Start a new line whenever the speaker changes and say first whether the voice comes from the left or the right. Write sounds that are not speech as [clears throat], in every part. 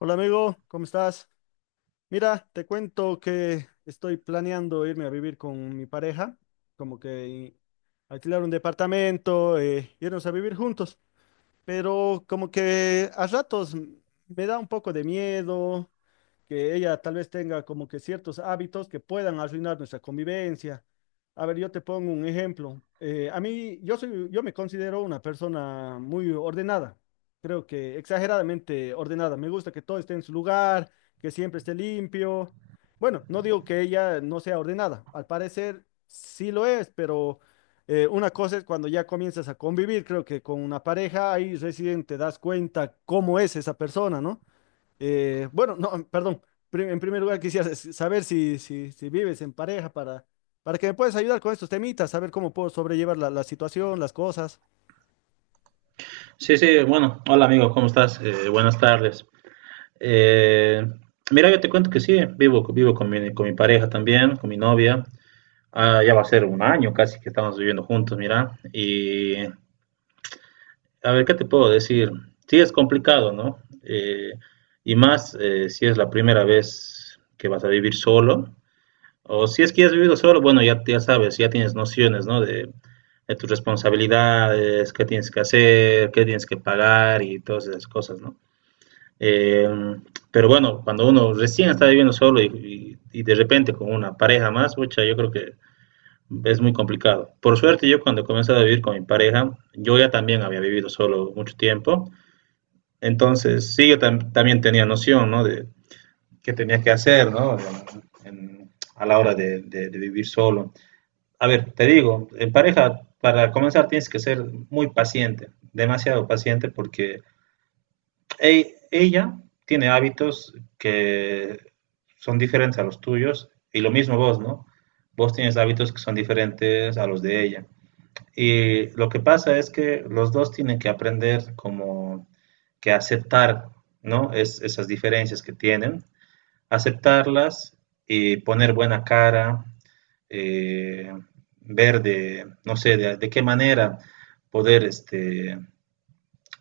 left: Hola amigo, ¿cómo estás? Mira, te cuento que estoy planeando irme a vivir con mi pareja, como que alquilar un departamento, irnos a vivir juntos, pero como que a ratos me da un poco de miedo, que ella tal vez tenga como que ciertos hábitos que puedan arruinar nuestra convivencia. A ver, yo te pongo un ejemplo. A mí, yo me considero una persona muy ordenada, creo que exageradamente ordenada. Me gusta que todo esté en su lugar, que siempre esté limpio. Bueno, no digo que ella no sea ordenada, al parecer sí lo es, pero una cosa es cuando ya comienzas a convivir, creo que con una pareja, ahí recién te das cuenta cómo es esa persona, ¿no? Perdón. En primer lugar, quisiera saber si, si vives en pareja para que me puedas ayudar con estos temitas, saber cómo puedo sobrellevar la situación, las cosas.
right: Sí, sí, bueno, hola amigo, ¿cómo estás? Buenas tardes. Eh, mira, yo te cuento que sí, vivo con con mi pareja también, con mi novia. Ah, ya va a ser un año casi que estamos viviendo juntos, mira. Y a ver, ¿qué te puedo decir? Sí, es complicado, ¿no? Y más si es la primera vez que vas a vivir solo. O si es que ya has vivido solo, bueno, ya, ya sabes, ya tienes nociones, ¿no? De tus responsabilidades, qué tienes que hacer, qué tienes que pagar y todas esas cosas, ¿no? Eh, pero bueno, cuando uno recién está viviendo solo y de repente con una pareja más, pucha, yo creo que es muy complicado. Por suerte, yo cuando comencé a vivir con mi pareja, yo ya también había vivido solo mucho tiempo. Entonces, sí, yo tam también tenía noción, ¿no? De qué tenía que hacer, ¿no? A la hora de vivir solo. A ver, te digo, en pareja, para comenzar tienes que ser muy paciente, demasiado paciente, porque ella tiene hábitos que son diferentes a los tuyos y lo mismo vos, ¿no? Vos tienes hábitos que son diferentes a los de ella. Y lo que pasa es que los dos tienen que aprender como que aceptar, ¿no? Esas diferencias que tienen, aceptarlas y poner buena cara, eh, ver de, no sé, de qué manera poder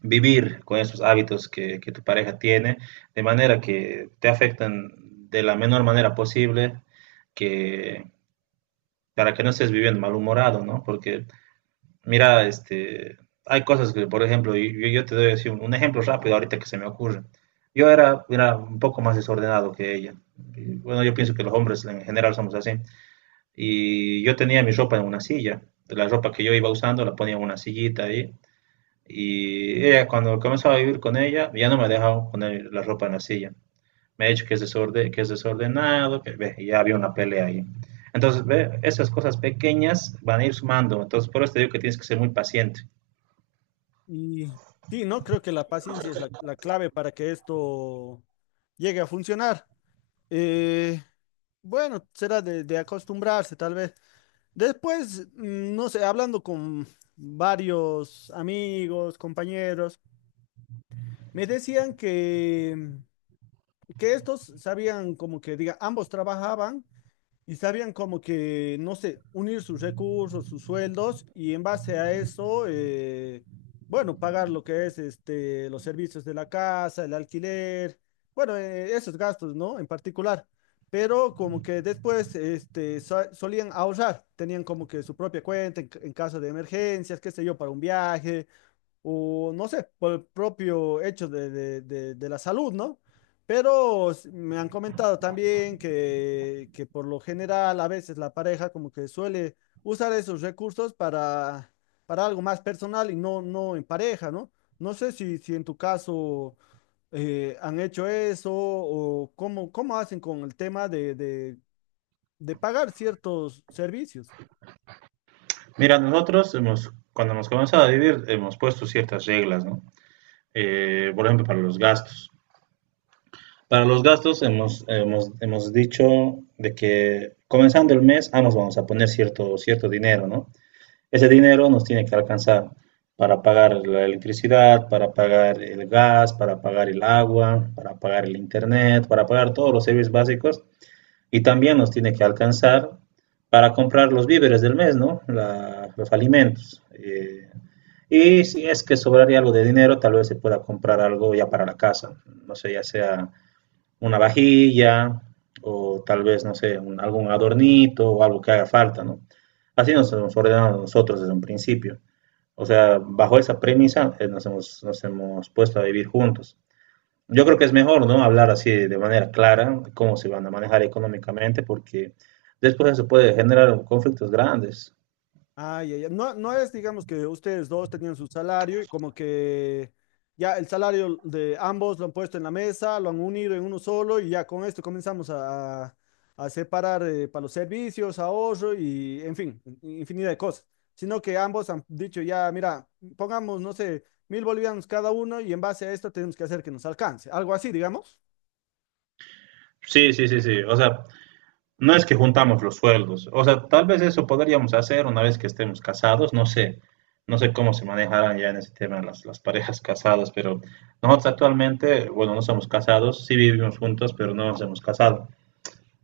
right: vivir con esos hábitos que tu pareja tiene, de manera que te afectan de la menor manera posible, que para que no estés viviendo malhumorado, ¿no? Porque, mira, hay cosas que, por ejemplo, yo te doy así un ejemplo rápido ahorita que se me ocurre. Yo era un poco más desordenado que ella. Y bueno, yo pienso que los hombres en general somos así. Y yo tenía mi ropa en una silla. La ropa que yo iba usando la ponía en una sillita ahí. Y ella, cuando comenzaba a vivir con ella, ya no me dejaba poner la ropa en la silla. Me ha dicho que es, desorden, que es desordenado, que ve, ya había una pelea ahí. Entonces, ve, esas cosas pequeñas van a ir sumando. Entonces, por eso te digo que tienes que ser muy paciente.
left: Y sí, ¿no? Creo que la paciencia es la clave para que esto llegue a funcionar. Eh, bueno, será de acostumbrarse, tal vez. Después, no sé, hablando con varios amigos, compañeros, me decían que estos sabían como que, diga, ambos trabajaban y sabían como que, no sé, unir sus recursos, sus sueldos y en base a eso, bueno, pagar lo que es este, los servicios de la casa, el alquiler, bueno, esos gastos, ¿no? En particular. Pero como que después este, solían ahorrar, tenían como que su propia cuenta en, en caso de emergencias, qué sé yo, para un viaje o no sé, por el propio hecho de, de la salud, ¿no? Pero me han comentado también que por lo general a veces la pareja como que suele usar esos recursos para algo más personal y no, no en pareja, ¿no? No sé si, si en tu caso han hecho eso o cómo, cómo hacen con el tema de, de pagar ciertos servicios.
right: Mira, nosotros hemos, cuando hemos comenzado a vivir, hemos puesto ciertas reglas, ¿no? Por ejemplo, para los gastos. Para los gastos hemos dicho de que comenzando el mes, ambos vamos a poner cierto dinero, ¿no? Ese dinero nos tiene que alcanzar para pagar la electricidad, para pagar el gas, para pagar el agua, para pagar el internet, para pagar todos los servicios básicos y también nos tiene que alcanzar para comprar los víveres del mes, ¿no? Los alimentos. Y si es que sobraría algo de dinero, tal vez se pueda comprar algo ya para la casa, no sé, ya sea una vajilla o tal vez, no sé, algún adornito o algo que haga falta, ¿no? Así nos hemos ordenado nosotros desde un principio. O sea, bajo esa premisa nos hemos puesto a vivir juntos. Yo creo que es mejor, ¿no? Hablar así de manera clara de cómo se van a manejar económicamente porque después eso puede generar conflictos grandes.
left: Ay, ay, ay. No, no es, digamos, que ustedes dos tenían su salario y como que ya el salario de ambos lo han puesto en la mesa, lo han unido en uno solo y ya con esto comenzamos a, a separar para los servicios, ahorro y, en fin, infinidad de cosas. Sino que ambos han dicho ya, mira, pongamos, no sé, 1000 bolivianos cada uno y en base a esto tenemos que hacer que nos alcance. Algo así, digamos.
right: Sí, sí, sí, sí. O sea, no es que juntamos los sueldos, o sea, tal vez eso podríamos hacer una vez que estemos casados, no sé, no sé cómo se manejarán ya en ese tema las parejas casadas, pero nosotros actualmente, bueno, no somos casados, sí vivimos juntos, pero no nos hemos casado.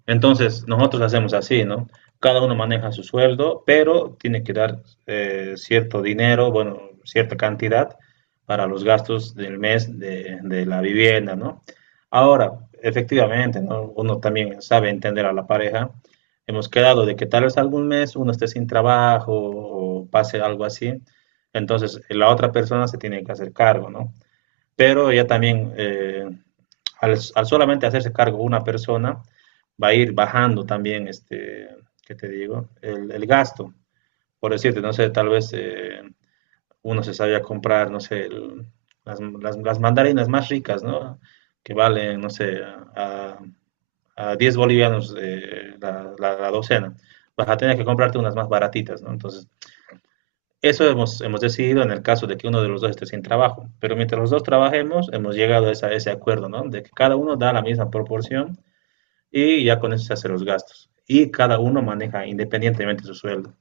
right: Entonces, nosotros hacemos así, ¿no? Cada uno maneja su sueldo, pero tiene que dar cierto dinero, bueno, cierta cantidad para los gastos del mes de la vivienda, ¿no? Ahora, efectivamente, ¿no? Uno también sabe entender a la pareja. Hemos quedado de que tal vez algún mes uno esté sin trabajo o pase algo así. Entonces, la otra persona se tiene que hacer cargo, ¿no? Pero ya también solamente hacerse cargo una persona va a ir bajando también, ¿qué te digo? El gasto, por decirte, no sé, tal vez uno se sabía comprar, no sé, el, las, mandarinas más ricas, ¿no? Que valen, no sé, a 10 bolivianos la docena. Vas a tener que comprarte unas más baratitas, ¿no? Entonces, eso hemos decidido en el caso de que uno de los dos esté sin trabajo, pero mientras los dos trabajemos, hemos llegado a, ese acuerdo, ¿no? De que cada uno da la misma proporción y ya con eso se hacen los gastos. Y cada uno maneja independientemente su sueldo.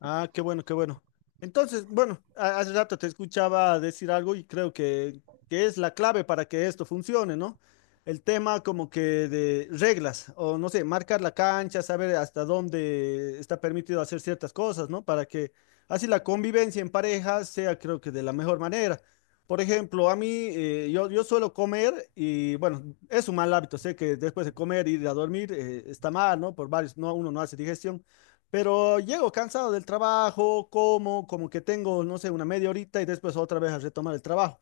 left: Ah, qué bueno, qué bueno. Entonces, bueno, hace rato te escuchaba decir algo y creo que es la clave para que esto funcione, ¿no? El tema como que de reglas, o no sé, marcar la cancha, saber hasta dónde está permitido hacer ciertas cosas, ¿no? Para que así la convivencia en pareja sea, creo que de la mejor manera. Por ejemplo, a mí, yo suelo comer y, bueno, es un mal hábito, sé que después de comer, ir a dormir, está mal, ¿no? Por varios, no, uno no hace digestión. Pero llego cansado del trabajo, como que tengo, no sé, una media horita y después otra vez a retomar el trabajo.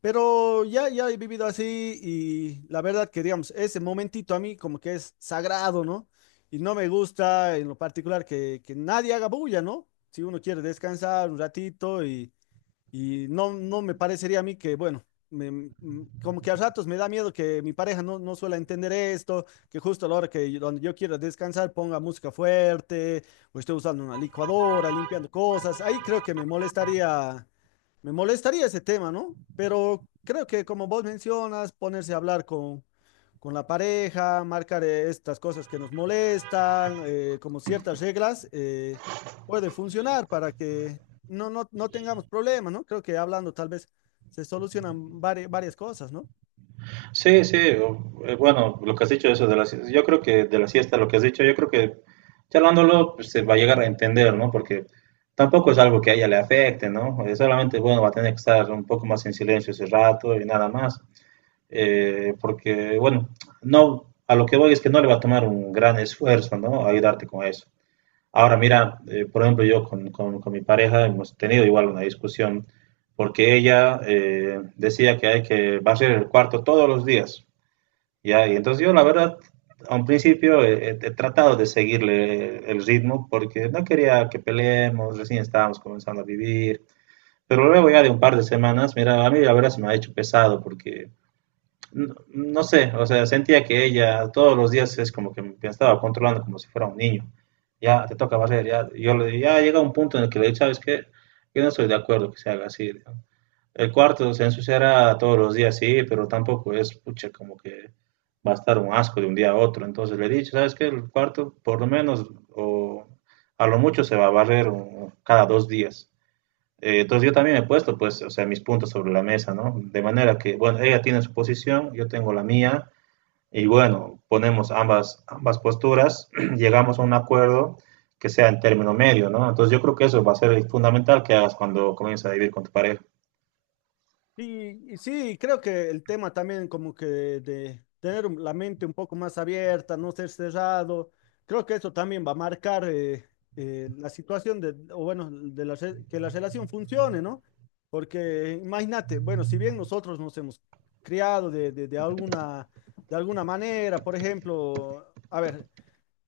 left: Pero ya, ya he vivido así y la verdad que, digamos, ese momentito a mí como que es sagrado, ¿no? Y no me gusta en lo particular que nadie haga bulla, ¿no? Si uno quiere descansar un ratito y no, no me parecería a mí que, bueno, como que a ratos me da miedo que mi pareja no, no suela entender esto, que justo a la hora que donde yo quiero descansar ponga música fuerte, o esté usando una licuadora, limpiando cosas. Ahí creo que me molestaría ese tema, ¿no? Pero creo que como vos mencionas, ponerse a hablar con la pareja, marcar estas cosas que nos molestan, como ciertas reglas, puede funcionar para que no, no, no tengamos problemas, ¿no? Creo que hablando tal vez se solucionan varias cosas, ¿no?
right: Sí, sí, bueno, lo que has dicho eso de la, yo creo que de la siesta, lo que has dicho, yo creo que charlándolo pues, se va a llegar a entender, ¿no? Porque tampoco es algo que a ella le afecte, ¿no? Solamente, bueno, va a tener que estar un poco más en silencio ese rato y nada más. Porque, bueno, no, a lo que voy es que no le va a tomar un gran esfuerzo, ¿no? Ayudarte con eso. Ahora, mira, por ejemplo, yo mi pareja hemos tenido igual una discusión porque ella decía que hay que barrer el cuarto todos los días, ¿ya? Y entonces yo, la verdad, a un principio he tratado de seguirle el ritmo porque no quería que peleemos, recién estábamos comenzando a vivir, pero luego ya de un par de semanas, mira, a mí la verdad se me ha hecho pesado porque no, no sé, o sea, sentía que ella todos los días es como que me estaba controlando como si fuera un niño. Ya te toca barrer, ya, yo le, ya llega un punto en el que le digo, ¿sabes qué? Yo no estoy de acuerdo que se haga así, ¿no? El cuarto se ensuciará todos los días, sí, pero tampoco es, pucha, como que va a estar un asco de un día a otro. Entonces le he dicho, ¿sabes qué? El cuarto, por lo menos, o a lo mucho se va a barrer cada 2 días. Entonces yo también he puesto, pues, o sea, mis puntos sobre la mesa, ¿no? De manera que, bueno, ella tiene su posición, yo tengo la mía, y bueno, ponemos ambas, ambas posturas, [clears throat] llegamos a un acuerdo que sea en término medio, ¿no? Entonces yo creo que eso va a ser fundamental que hagas cuando comiences a vivir con tu pareja.
left: Y sí, creo que el tema también como que de tener la mente un poco más abierta, no ser cerrado, creo que eso también va a marcar la situación de, o bueno, de la, que la relación funcione, ¿no? Porque imagínate, bueno, si bien nosotros nos hemos criado de alguna manera, por ejemplo, a ver,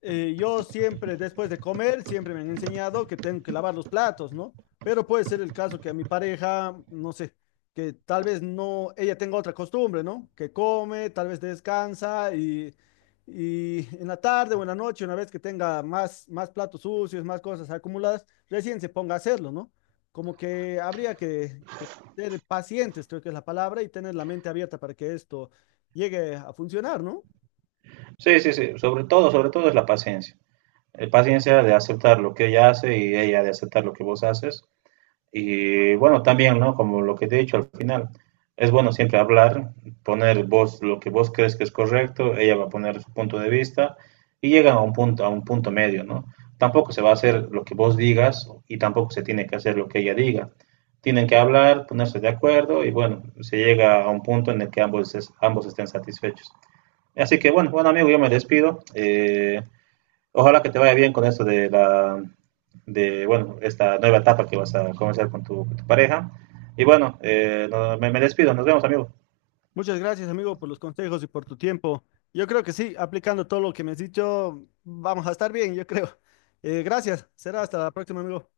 left: yo siempre, después de comer, siempre me han enseñado que tengo que lavar los platos, ¿no? Pero puede ser el caso que a mi pareja, no sé, que tal vez no, ella tenga otra costumbre, ¿no? Que come, tal vez descansa y en la tarde o en la noche, una vez que tenga más, más platos sucios, más cosas acumuladas, recién se ponga a hacerlo, ¿no? Como que habría que ser pacientes, creo que es la palabra, y tener la mente abierta para que esto llegue a funcionar, ¿no?
right: Sí, sí, sí, sobre todo es la paciencia. La paciencia de aceptar lo que ella hace y ella de aceptar lo que vos haces. Y bueno, también, ¿no? Como lo que te he dicho al final, es bueno siempre hablar, poner vos lo que vos crees que es correcto, ella va a poner su punto de vista y llegan a un punto medio, ¿no? Tampoco se va a hacer lo que vos digas y tampoco se tiene que hacer lo que ella diga. Tienen que hablar, ponerse de acuerdo y bueno, se llega a un punto en el que ambos, ambos estén satisfechos. Así que bueno, bueno amigo, yo me despido. Ojalá que te vaya bien con eso de la, de, bueno, esta nueva etapa que vas a comenzar con con tu pareja. Y bueno, me despido. Nos vemos, amigo.
left: Muchas gracias, amigo, por los consejos y por tu tiempo. Yo creo que sí, aplicando todo lo que me has dicho, vamos a estar bien, yo creo. Gracias. Será hasta la próxima, amigo.